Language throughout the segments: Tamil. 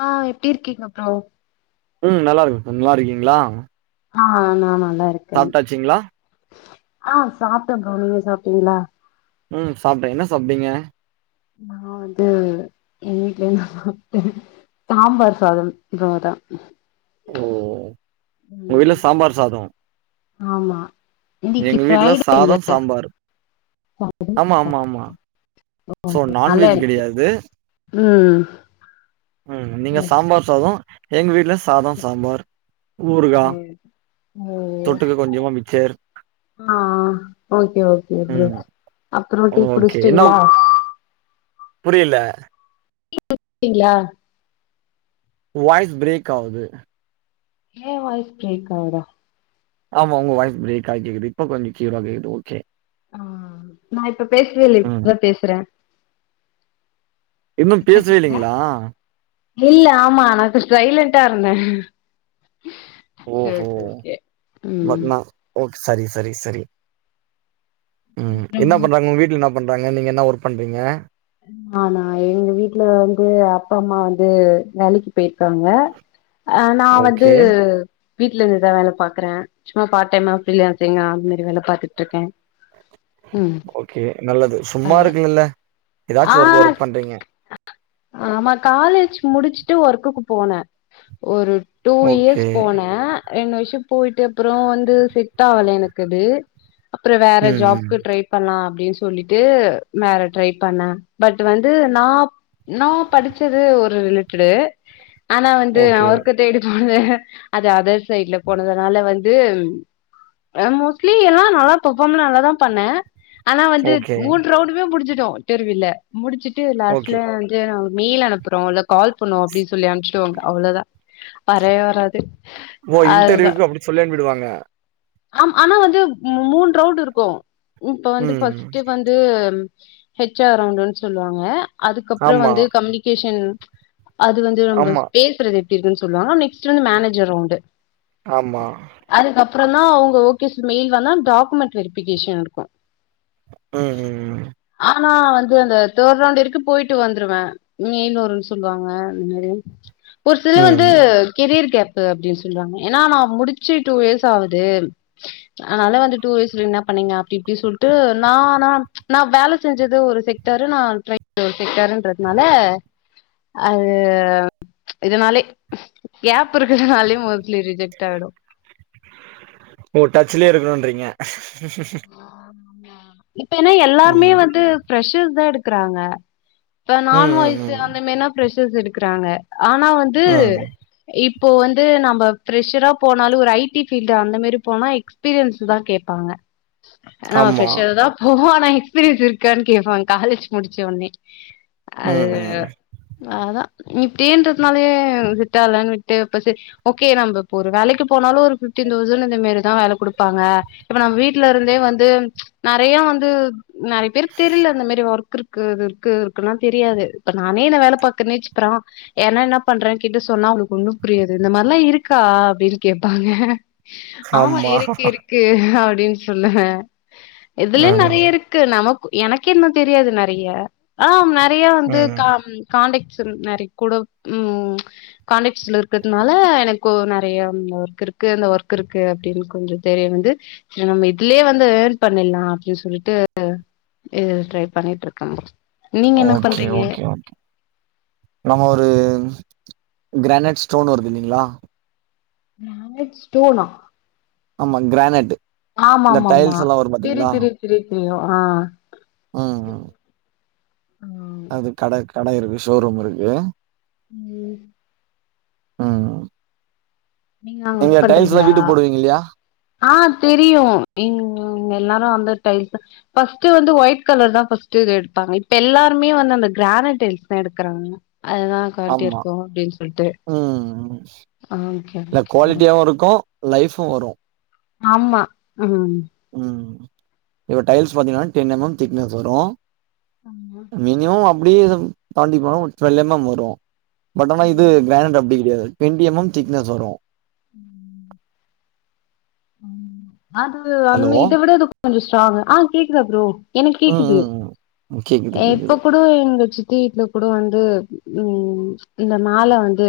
ஆ எப்டி இர்க்கீங்க ப்ரோ ம் நல்லாருக்க நல்லாருக்கீங்ளா ஆ நா நல்லாருக் சாப்டாச்சிங்ளா ஆ சாப்ட ப்ரோ நீங்க சாப்டீங்ளா ம் சாப்ட என்ன சாப்டீங்க நா வந்து எங்க வீட்ல சாப்ட சாம்பார் சாதம் இவளோதா ஓ ஒங்க வீட்ல சாம்பார் சாதோ ஆமா இன்னைக்கு எங்க வீட்ல ஃப்ரைடே இல்ல சாதோ சாம்பார் ஆமா ஆமா ஆமா சோ அதனால நான்வெஜ் இன்னைக்கு கெடையாது ம் ம் நீங்க சாம்பார் சாதோ எங்க வீட்ல சாதோ சாம்பார் ஊருகா ம் ம் தொட்டுக்க கொஞ்சமா மிச்சர் ஆ ஓகே ஓகே ஃப்ரோ ம் அப்றோ டீ குடிச்டீங்ளா புரியில்ல டீ குடிச்சீடீங்ளா வாய்ஸ் ப்ரேக் ஆவுது ஏ வாய்ஸ் ப்ரேக் ஆவ்தா ஆமா உங்க வாய்ஸ் ப்ரேக் ஆகி கேக்குது இப்போ கொஞ்சோ கியூர ஆ கேக்து ஓகே ஆ நா இப்ப பேசவே இல்ல இப்ப ம் தா பேசுறே இன்னு இப்ப கேக்குதா பேசவேல்லிங்ளா இல்ல ஆமா நா இப்ப சைலண்டா இருந்த ஓஹோ பட் நா ஓக் சரி சரி சரி ம் என்ன அப்றமா பண்றாங்க ஒங் வீட்லன்னா பண்றாங்க நீங்க என்ன ஒர்க் பண்றீங்க நானா எங்க வீட்ல வந்து அப்பா அம்மா வந்து வேலக்கி பேய்ர்க்காங்க அ நா வந்து ஓகே, வீட்ல இந்துதா வேல பாக்குற சும்மா பார்ட் டைமா பிரீ ஃலாஞ்சிங்கா அது மேரி வேல பாத்துட்ருக்கே ஓகே நல்லது சும்மா அதா இருக்கலல்ல ஆ எதாச்சு ஒர்க் ஒரு ஒர்க் பண்றீங்க ஆமா காலேஜ் முடிச்ட்டு ஒர்க்குக்கு போன ஒரு டூ இயர்ஸ் ஓகே. போன ரெண்டு வருஷோ போய்ட்டு அப்றோ வந்து ஃபிட்டாவால எனக்கது அப்றோ வேற ம், ம். ஜாப்கு ட்ரை பண்லா அப்டின் சொல்லிட்டு வேற ட்ரை பண்ண பட் வந்து நா நா படிச்சது ஒரு ரிலேட்டடு ஆனா வந்து நா ஓகே, ஒர்க்க தேடி போனது வந்து அது அதர் சைட்ல போனதுனால வந்து மோஸ்லி எல்லா நல்லா பெர்ஃபார்ம் நல்லா தா பண்ண ஆனா வந்து ஓகே, மூனு ரவுண்டுமே முடிச்சிட்டோ இன்டர்வியூல முடிச்சுட்டு ஓகே. லாஸ்ட்ல வந்து நாங்க மெயில் அனுப்றோ உங்ள கால் பண்வோ அப்டின்னு சொல்லி அனுச்சிடுவாங்க அவ்ளோதா வரயே வராது ஓ அதுதா இன்டர்வியூக்கு அப்டி சொல்லி அணுப்பிடுவாங்க ஆம் ஆனா வந்து மூண ரவுண்ட் இருக்கு இப்ப வந்து ம். ஃபர்ஸ்ட் வந் து ஹெச் ஆர் ரவுண்டுனு சொல்லுவாங்க அதுக்கப்பறோ ஆமா, வந்து கம்யூனிகேஷன் அது வந்து நம்ம ஆமா, பேசுறது எப்டி இருக்குன்னு சொல்லுவாங்க நெக்ஸ்ட் வந்து மேனேஜர் ரவுண்டு ஆமா. அதுக்கப்றோ தா அவுங்க ஓகே மெயில் வேணா டாக்குமெண்ட் வெரிபிகேஷன் இருக்கு ம் ம் ஆனா வந்து அந்த தேர்டு ரவுண்ட் வரிக்கு போயிட்டு வந்துருவே மெயில் வருன்னு சொல்லுவாங்க இது மேரி ஒரு ம். சிலர் ம். வந்து கெரியர் கேப் பு அப்டின்னு சொல்வாங்க ஏனா நா முடிச்சு டூ இயர்ஸ் ஆவுது அதனால வந்து டூ இயர்ஸ்ல என்ன பண்ணீங்க அப்டி இப்டினு சொல்ட்டு நா ஆனா நா வேல செஞ்சது ஒரு செக்டார் நா ட்ரை பன்றது ஒரு செக்டருன்றதுனால அது இதனாலே கேப் இருக்குறனாலியு மோஸ்ட்லி ரிஜெக்ட் ஆயிடு ஓ டச்லே இருக்குணுன்றீங்க இப்ப என்னா எல்லாருமே ம். வந்து ஃப்ரெஷஸர் தா எடுக்கறாங்க இப்ப ம், ம், நான்வாய்ஸு ம். அந்த மாரிலா ஃபிரஷர்ஸ் எடுக்கறாங்க ஆனா வந்து ம் இப்போ வந்து நம்ம ஃப்ரெஷரா போனாலு ஒரு ஐ டி ஃபீல்டு அந்த மாரி போனா எக்ஸ்பீரியன்ஸ் தா கேப்பாங்க ஆ ஆமா. ஃப்ரெஷ்ர்தா ப் போனா எக்ஸ்பீரியன்ஸ் இருக்கான்னு கேப்பாங்க காலேஜ் முடிச்ச ஒடனே அது ம், ம். அதா இப்டின்றதுனாலேயே செட்டாலேன்னு விட்டு இப்ப சரி ஓகே நம்ம இப்ப ஒரு வேலைக்கு போனாலு ஒரு ஃபிப்டீன் தௌசண்ட் இந்த மாரிதா வேல குடுப்பாங்க இப்ப நம்ம வீட் வீட்லேருந்தே வந்து நெறையா வந்து நெறைய பேருக்கு தெரில இந்த மாரி ஒர்க் இருக்கு இது இருக்குதுன்னா தெரியாது இப்ப நானே இந்த வேல பாக்கறனே வச்சுக்க யார்னா என்ன பண்றே கேட்டு சொன்னா அவுங்ளுக்கு ஒன்னும் புரியாது இந்த மாரிலா இருக்கா அப்டின்னு கேப்பாங்க ஆமா இருக்கு இருக்கு அப்டின்னு சொல்லுவ இதுலே ம், நெறைய இருக்கு நமக்கு எனக்கு இன்னு தெரியாது நெறையா ஆ நெறைய வந்து ம். கா காான்டக்ட்ஸ் நெறைய கூட காண்டக்ட்ஸ்ல இருக்றதுனால எனக்கு நெறைய ஒர்க் இருக்கு அந்த ஒர்க் இருக்கு அப்டின்னு கொஞ்ச தெரிய வந்து கெளம்பிப் இதுலே வந்து ஏர்ன் பண்ணிர்லா அப்டின்னு சொல்லிட்டு இது ட்ரை பண்ணிட்டு இருக்கேங்க நீங்க என்ன ஓகே, பண்றீங்க ஓகே, ஓகே. நம்ம ஒரு கிரானைட் ஸ்டோன் வருது இல்லிங்களா கிரானைட் ஸ்டோனா ஆமா கிரானைட்டு் ஆமா இந்த ஆமா ஆமா டைல்ஸெலா வரும் தெரியு பாத்தீங்களா தெரியு ம் ம். ஆ அது கட கடை இருக்கு ஷோரூம் இருக்கு ம் ம் நீங்க அங்க ஒர்க் டைல்ஸ்லா பண்றிங்களா வீட்டுக்கு போடுவீங்க இல்லையா? ஆ தெரியு எங் எல்லாரு அந்த டைல்ஸ் ப ஃபஸ்ட் வந்து ஒயிட் கலர் தா ஃபர்ஸ்ட் வந்து ஒயிட் கலர் தான் ஃபர்ஸ்ட் எடுப்பாங்க இப்ப எல்லாருமே வந்து அந்த கிரானட்டைல்ஸ் தா எடுக்றாங்க அதுதான் குவாலிட்டியா ஆமா. இருக்கும் அப்டின்னு சொல்லிட்டு ம் இல்ல ஓகே குவாலிட்டியாவு இருக்கும் லைஃபும் வரும் ஆமா ம் ம் இப்ப டைல்ஸ் பாத்தீங்கன்னா டென் எம் எம் திக்னஸ் வரும் ஆமா மினிமம் அப்டியே தாண்டி போனா ஒரு டூவெல் எம் எம் வரும் பட் ஆனா இது ம் கிரணைட் அப்படி கிடையாது டூவென்டி எம் எம் திக்னஸ் வரும் உம் [inaudible] அது அந் ஹலோ! இத விட அது கொஞ்சம் ஸ்ட்ராங்க் ஆ கேக்குதா புரோ எனக்கு ம், கேக்குது ம், ம். கேக்குது, கேக்குது. இப்ப கூட எங்க சித்தி வீட்ல கூட வந்து உம் இந்த மால வந்து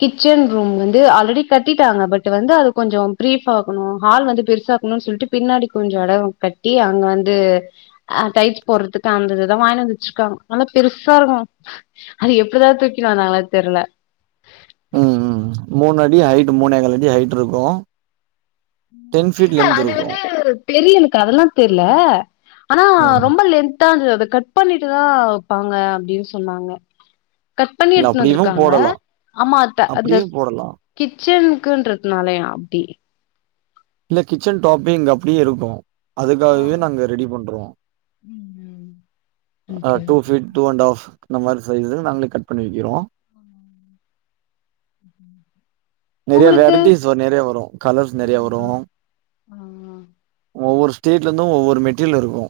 கிச்சன் ரூம் வந்து ஆல்ரெடி கட்டிட்டாங்க பட் வந்து அது கொஞ்சம் பிரீஃப் ஆக்ணும் ஹால் வந்து பெருசாக்கணுனு சொல்ட்டு பின்னாடி கொஞ்சோ இடம் கட்டி அங்க வந்து அ டயில்ஸ் போடுறதுக்கு அந்த இது தா வாங்கணும்னு வச்சிக்கோங்க நல்லா பெருசா இருக்கும் அது எப்படிதான் தூக்கி வந்தாங்ளோ தெரில ம் ம் மூணு அடி ஹைட் மூணே கால் அடி ஹைட் இருக்கும் டென் ஃபீட் இல்ல லென்த் அது இருக்கு வந்து பெரியலுக்கு அதுலா தெரில ஆனா ம் ரொம்ப லெந் தாது அத கட் பண்ணிட்டுதான் வப்பாங்க அப்டின்னு சொன்னாங்க கட் பண்ணி இல்ல எத்துனு அப்படியு வந்துருக்காங்க போடலா ஆமா அத்த அந்த அப்படியு போடலா கிச்சனுக்குன்றதுனாலோ அப்டி இல்ல கிச்சன் டாப்பிங் இங்க அப்டியே இருக்கு ஆ அதுக்காகவே நாங்க ரெடி பண்றோஅ ம் okay two okay feet two and half இந்த மாரி சைஸு நாங்ளே கட் பண்ணி வைக்கிறோ ம் நறைய வெரைடிஸ் சுவர் நெறைய வரு கலர்ஸ் நெறைய வரு ஆ ஆ ஒவ்வொரு ஸ்டேட்ல இருந்து ஒவ்வொரு மெட்டரியல் இருக்கு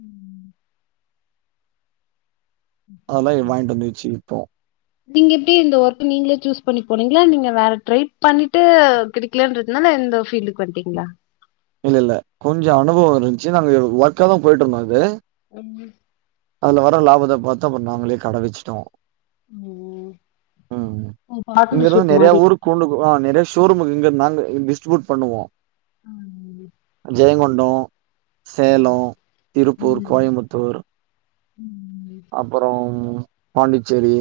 ம் அதெல்லா வாங்கிட்டு வந்து வச்சு விப்போ [inaudible] நீங்க எப்டி இந்த ஒர்க் நீங்ளே சூஸ் பண்ணி போனீங்ளா இல்ல நீங்க வேற ட்ரை பண்ணிட்டு கிடை க்குலன்றதுனால இந்த ஃபில்டுக்கு வந்தேங்ளா இல்ல இல்ல கொஞ்சோ அனுபவோ இருந்துச்சு நாங்க ஒர்க்க தா போயிட்டு இருந்தோ இது அம்மா அதுல வர லாபத்த பாத்து நாங்களே கட வச்சுடோ ம் உம் ஓ! இங்க இருந்து பார்ட்னர்ஷிப் நறையா மாரி ஊரு கூலுக்கு ஆ நறையா ஷோரூம்புக்கு இங்க நாங்க டிஸ்ட்ரிபூட் பண்ணுவோ அம்பு ஜெயங்கொண்டோ சேலோ ம் திருப்பூர் ம். கோயம்புத்தூர் ம். அப்ரோம் பாண்டிச்சேரி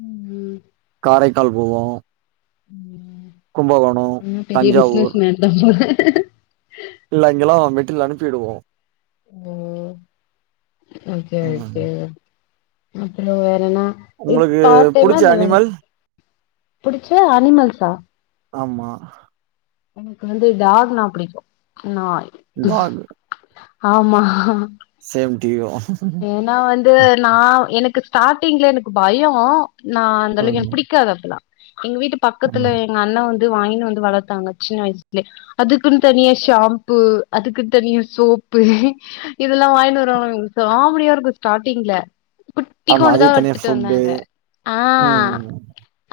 உம் காரைக்கால் போவோ ஆ பெரிய தஞ்சாவூர் பிசினஸ்மேன் தா போல இல்ல அங்கெல்லா மெட்டிரியல் அனுப்பிடுவோ ஓ ஓகே ம் ஓகே அப்புற வேறன்னா இப் உங்களுக்கு பாத்தென்ன புடிச்ச அந்த வேற அனிமல் புடிச்ச அனிமல்சா ஆமா எனக்கு வந்து டாக்னா புடிக்கு நாய் டாக் ஆமா சேம் டூ யூ ஏனா வந்து நா எனக்கு ஸ்டார்டிங்ல எனக்கு பயோ நா அந்த அளவுக்கு ம் எனக்கு பிடிக்காது அப்பெல்லா எங் வீட்டு பக்கத்தில ம் எங்க அண்ணா வந்து வாங்கின்னு வந்து வளர்த்தாங்க சின்ன வயசுலே அதுக்குன்னு தனியா ஷாம்பு அதுக்குன்னு தனியா சோப்பு இதெல்லா வாங்கிட்டு வருங்க காமெடியா இருக்கு ஸ்டாடில குட் டி ஆமா கொண்டு தா அதுக்கு தனியா வட்டுட்டு ஃபுட்டு வந்தாங்க ஆ ம் ம்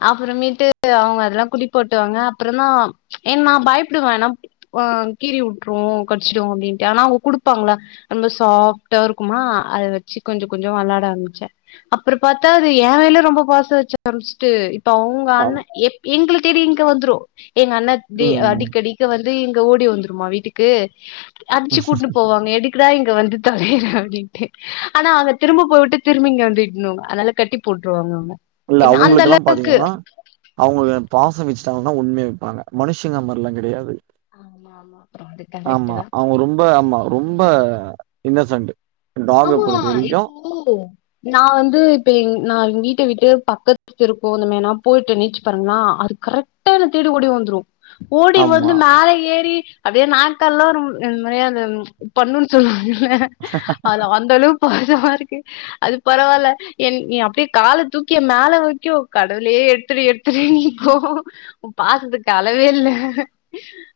அப்புறமேட்டு அவங்க அதெல்லா குளிபாடுவாங்க அப்புற தா என்மா பயப்புடுவேனம் ஓஅ கீறி விற்று கடிச்சிடு அப்டின்ட்டு ஆனா அவங்க குடுப்பாங்ள ரொம்ப சாப்டா இருக் குமா அத வச்சி கொஞ்சோ கொஞ்சோ விளாட ஆரம்பமிச்ச அப்புற பாத்தா அது ஏ மேல ரொம்ப பாசோ வச்ச ஆரம்பிச்சிட்டு இப் ப்ப டவுங்க ஆம் அண்ண எப் எங்கள தேடி இங்க வந்துரு எங்க அண்ணத் தே ம் அடிக்கடி இங்க வந்து இங்க ஓடி வந்துருமா வீட்டுக்கு அடிச்சி ம் கூட்டு போவாங்க எடு இங்க வந்து தொலைரார் அப்டின்ட்டு ஆனா அங்க திரும்ப போய்விட்டு திரும்பிங்க வந்திடுனு அதனால கட்டி போட்டுருவாங்க அவங்க புள்ள அந்த அவங்களுக்கெல்லா பாத்தீங்னா அவங்கள பாசம் வச்சிட்டாங்கனா உம்மியா இருப்பாங்க மனுஷங்க மாரிலா கெடையாது ஆமா ஆமா அப்புறோ அது கரெக்ட் ஆமா தா அவங்க ரொம்ப ஆமா ரொம்ப ம் இன்னசன்ட் ஆமா இப்போ நா வந்து இப்ப எங் நா எங்க வீட்ட விட்டு பக்கத்தெரு போனுமே நா போயிட்டு நீச்சு பாருங்களா அது கரெக்ட் ட்டா என தேடி ஓடி வந்துரு ஓடி ஆமா வந்து மேல ஏறி அதே நாயக்காலல்லா ஒரு இந்த மாதிரியா அது பண்ணுன் சொல்லவாங்க இல்ல ஹா ஹா ஹா அந்தளவுக் பாசமா இருக்கு அது பரவால்ல என் நீ அப்டியே கால தூக்கி எ மேல வரைக்கு கடவுளே எடுத்துடு எடு திருன்ருக்கு ஒ பாசதுக்கு அளவே இல்ல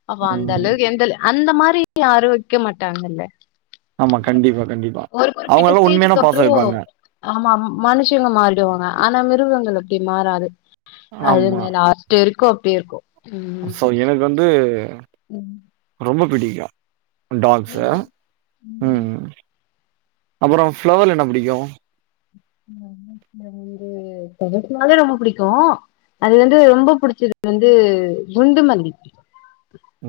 அப்ப அந்த ம். அளவுக் எந்தல் அந்த மாரி இப்ப யாரு வெக்க மாட்டாங்கல்ல ஆமா கண்டிப்பா கண்டிப்பா ஒரு அவங்க குறிப்பிட்ட எல்லா உண்மையானா ஸ்டேஜ்க்கு பாச அப்றோ வெப்பாங்க ஆமா மனுஷங்க மாறிடுவாங்க ஆனா மிருகங்கள் அப்டி மாறாது ஆமா. அதுங்க இப்டி இருக்கு அப்டி இருக்கு சோ எனக்கு வந்து உம் ரொம்ப பிடிக்கு டாக்ஸ்ச உம் உம் அப்பறோ ஃபளவர்ல என்ன பிடிக்கு ஃப்ளவர்ஸ்சுல வந்து ஃப்ளவர்ஸ்னாலே ரொம்ப புடிக்கு அது வந்து ரொம்ப புடிச்சது வந்து குண்டு மல்லி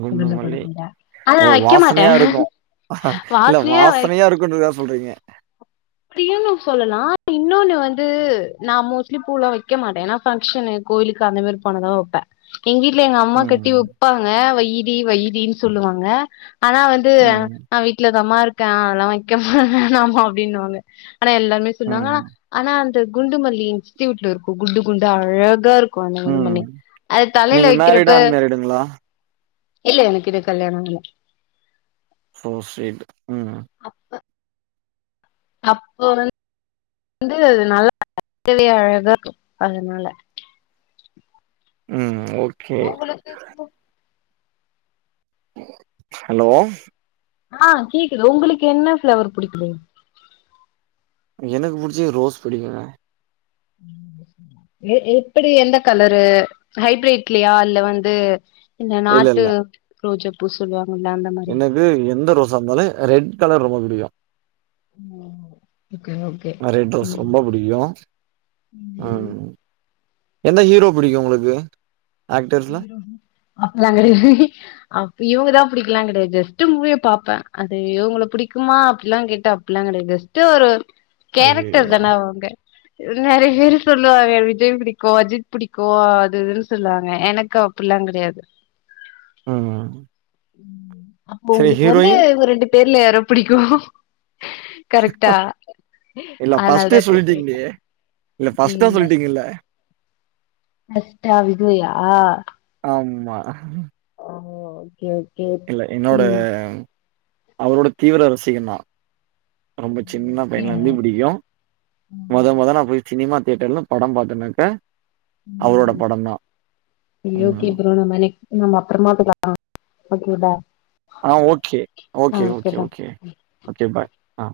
குண்டு மல்லி. அ ஓ! வெக்கமாட்டா வாசனையா இருக்கும். இல்ல வாசனையே [unintelligible] [unintelligible] சொல்றீங்க ப்டியுனு சொல்லலா இன்னொன்னு வந்து நா மோஸ்ட்லி பூலா வைக்க மாட்டே ஏன்னா ஃபங்க்ஷன்னு கோயிலுக்கு அந்த மாரி போனதா வெப்பே எங்க வீட்ல எங்க அம்மா கட்டி ம். வெப்பாங்க வையிடி வையிடினு சொல்லுவாங்க ஆனா வந்து ம். நா வீட்லதாம்மா இருக்கே அதெல்லா வெக்க வேணாமா அப்டினுவாங்க ஆனா எல்லாருமே சொல்வாங்க ம். ஆனா அந்த குண்டுமல்லி சுத்தியூட்டு இருக்கு குண்டு குண்டு அழகா இருக் கு அந்த ம். குண்டுமல்லி அது தலைல நீங்க வெக்கிறப்ப மேரிடா? அன்மேரிடுங்களா? இல்ல எனக் இன்னு கல்யாண ஆகல சோ சுவீட் உம் அப்போ வந் வந்து நல்லா [inaudible] அழகா [inaudible] அதனால உம் ஓகே [unintelligible] ஹலோ ஆ கேக்குது உங்குளுக் என்ன ஃப்ளேவர் புடிக்கு எனக்கு பிடிச்சது ரோஸ் பிடிக்குங்க [inaudible] எ எ எப்டி எந்த கலரு ஹைபிரிட்லையா இல்ல வந்து இல்ல நாட்டு ரோஜா பூ சொல்லுவாங்கல்ல அந்த மாரி து எந்த ரோசா இருந்தாலு ரெட் கலர் ரொம்ப புடிக்கு [inaudible] அ ரெட் ரோஸ் ம் ரொம்ப புடிக்கு அ ம் எந்த ஹீரோ புடிக்கு உங்குளுக்கு அப்ப நாங்க அப்ப இவங்கதா புடிக்லா கெடையாது ஜஸ்ட் மூவிய பாப்பே அது இவங்கள புடிக்குமா அப்டிலா கேட்டாப் அப்பில்லா கெடையாது ஜெஸ்ட்டு ஒரு கேரக்டர் ஐயையோ தானே அவுங்க நெறையா பேரு சொல்லுவாங்க விஜய் புடிக்கு அஜித் புடிக்கு அது இதுன்னு சொல்லவாங் க எனக்கு அப்பில்லா கெடையாது ம் அப்போ சரி உங்களுக்கு வந்து ஹீரோயின் இவுங்க ரெண்டு பேர்ல யார பிடிக்கு கரெக்டா இல்ல ஃபர்ஸ்ட்டே அதனாலதா கேட்டே சொல்லிட்டீங்களே இல்ல ஃபர்ஸ்ட்டா ம் சொல்லிட்டீங்கல்ல ஃபஸ்ட்டா விஜய்யா ஆமா ஓ ஓகே ஓகே இல்ல என்னோட ம் அவரோட தீவிர ரசிகன் நா ரொம்ப சின்ன விஜயா. பையன்லருந்தே புடிக்கு மொத ம் மொத நா போய் சினிமா தேட்டர்ல படம் பாத்தேனாக்க ம் செரி ஓகே ம் ப்ரோ நம்ம நெக் நம்ம அப்பறமா [unintelligible] ஒகே பாய் ஆ ஓகே ஓகே ஆ okay bye okay okay bye ஆ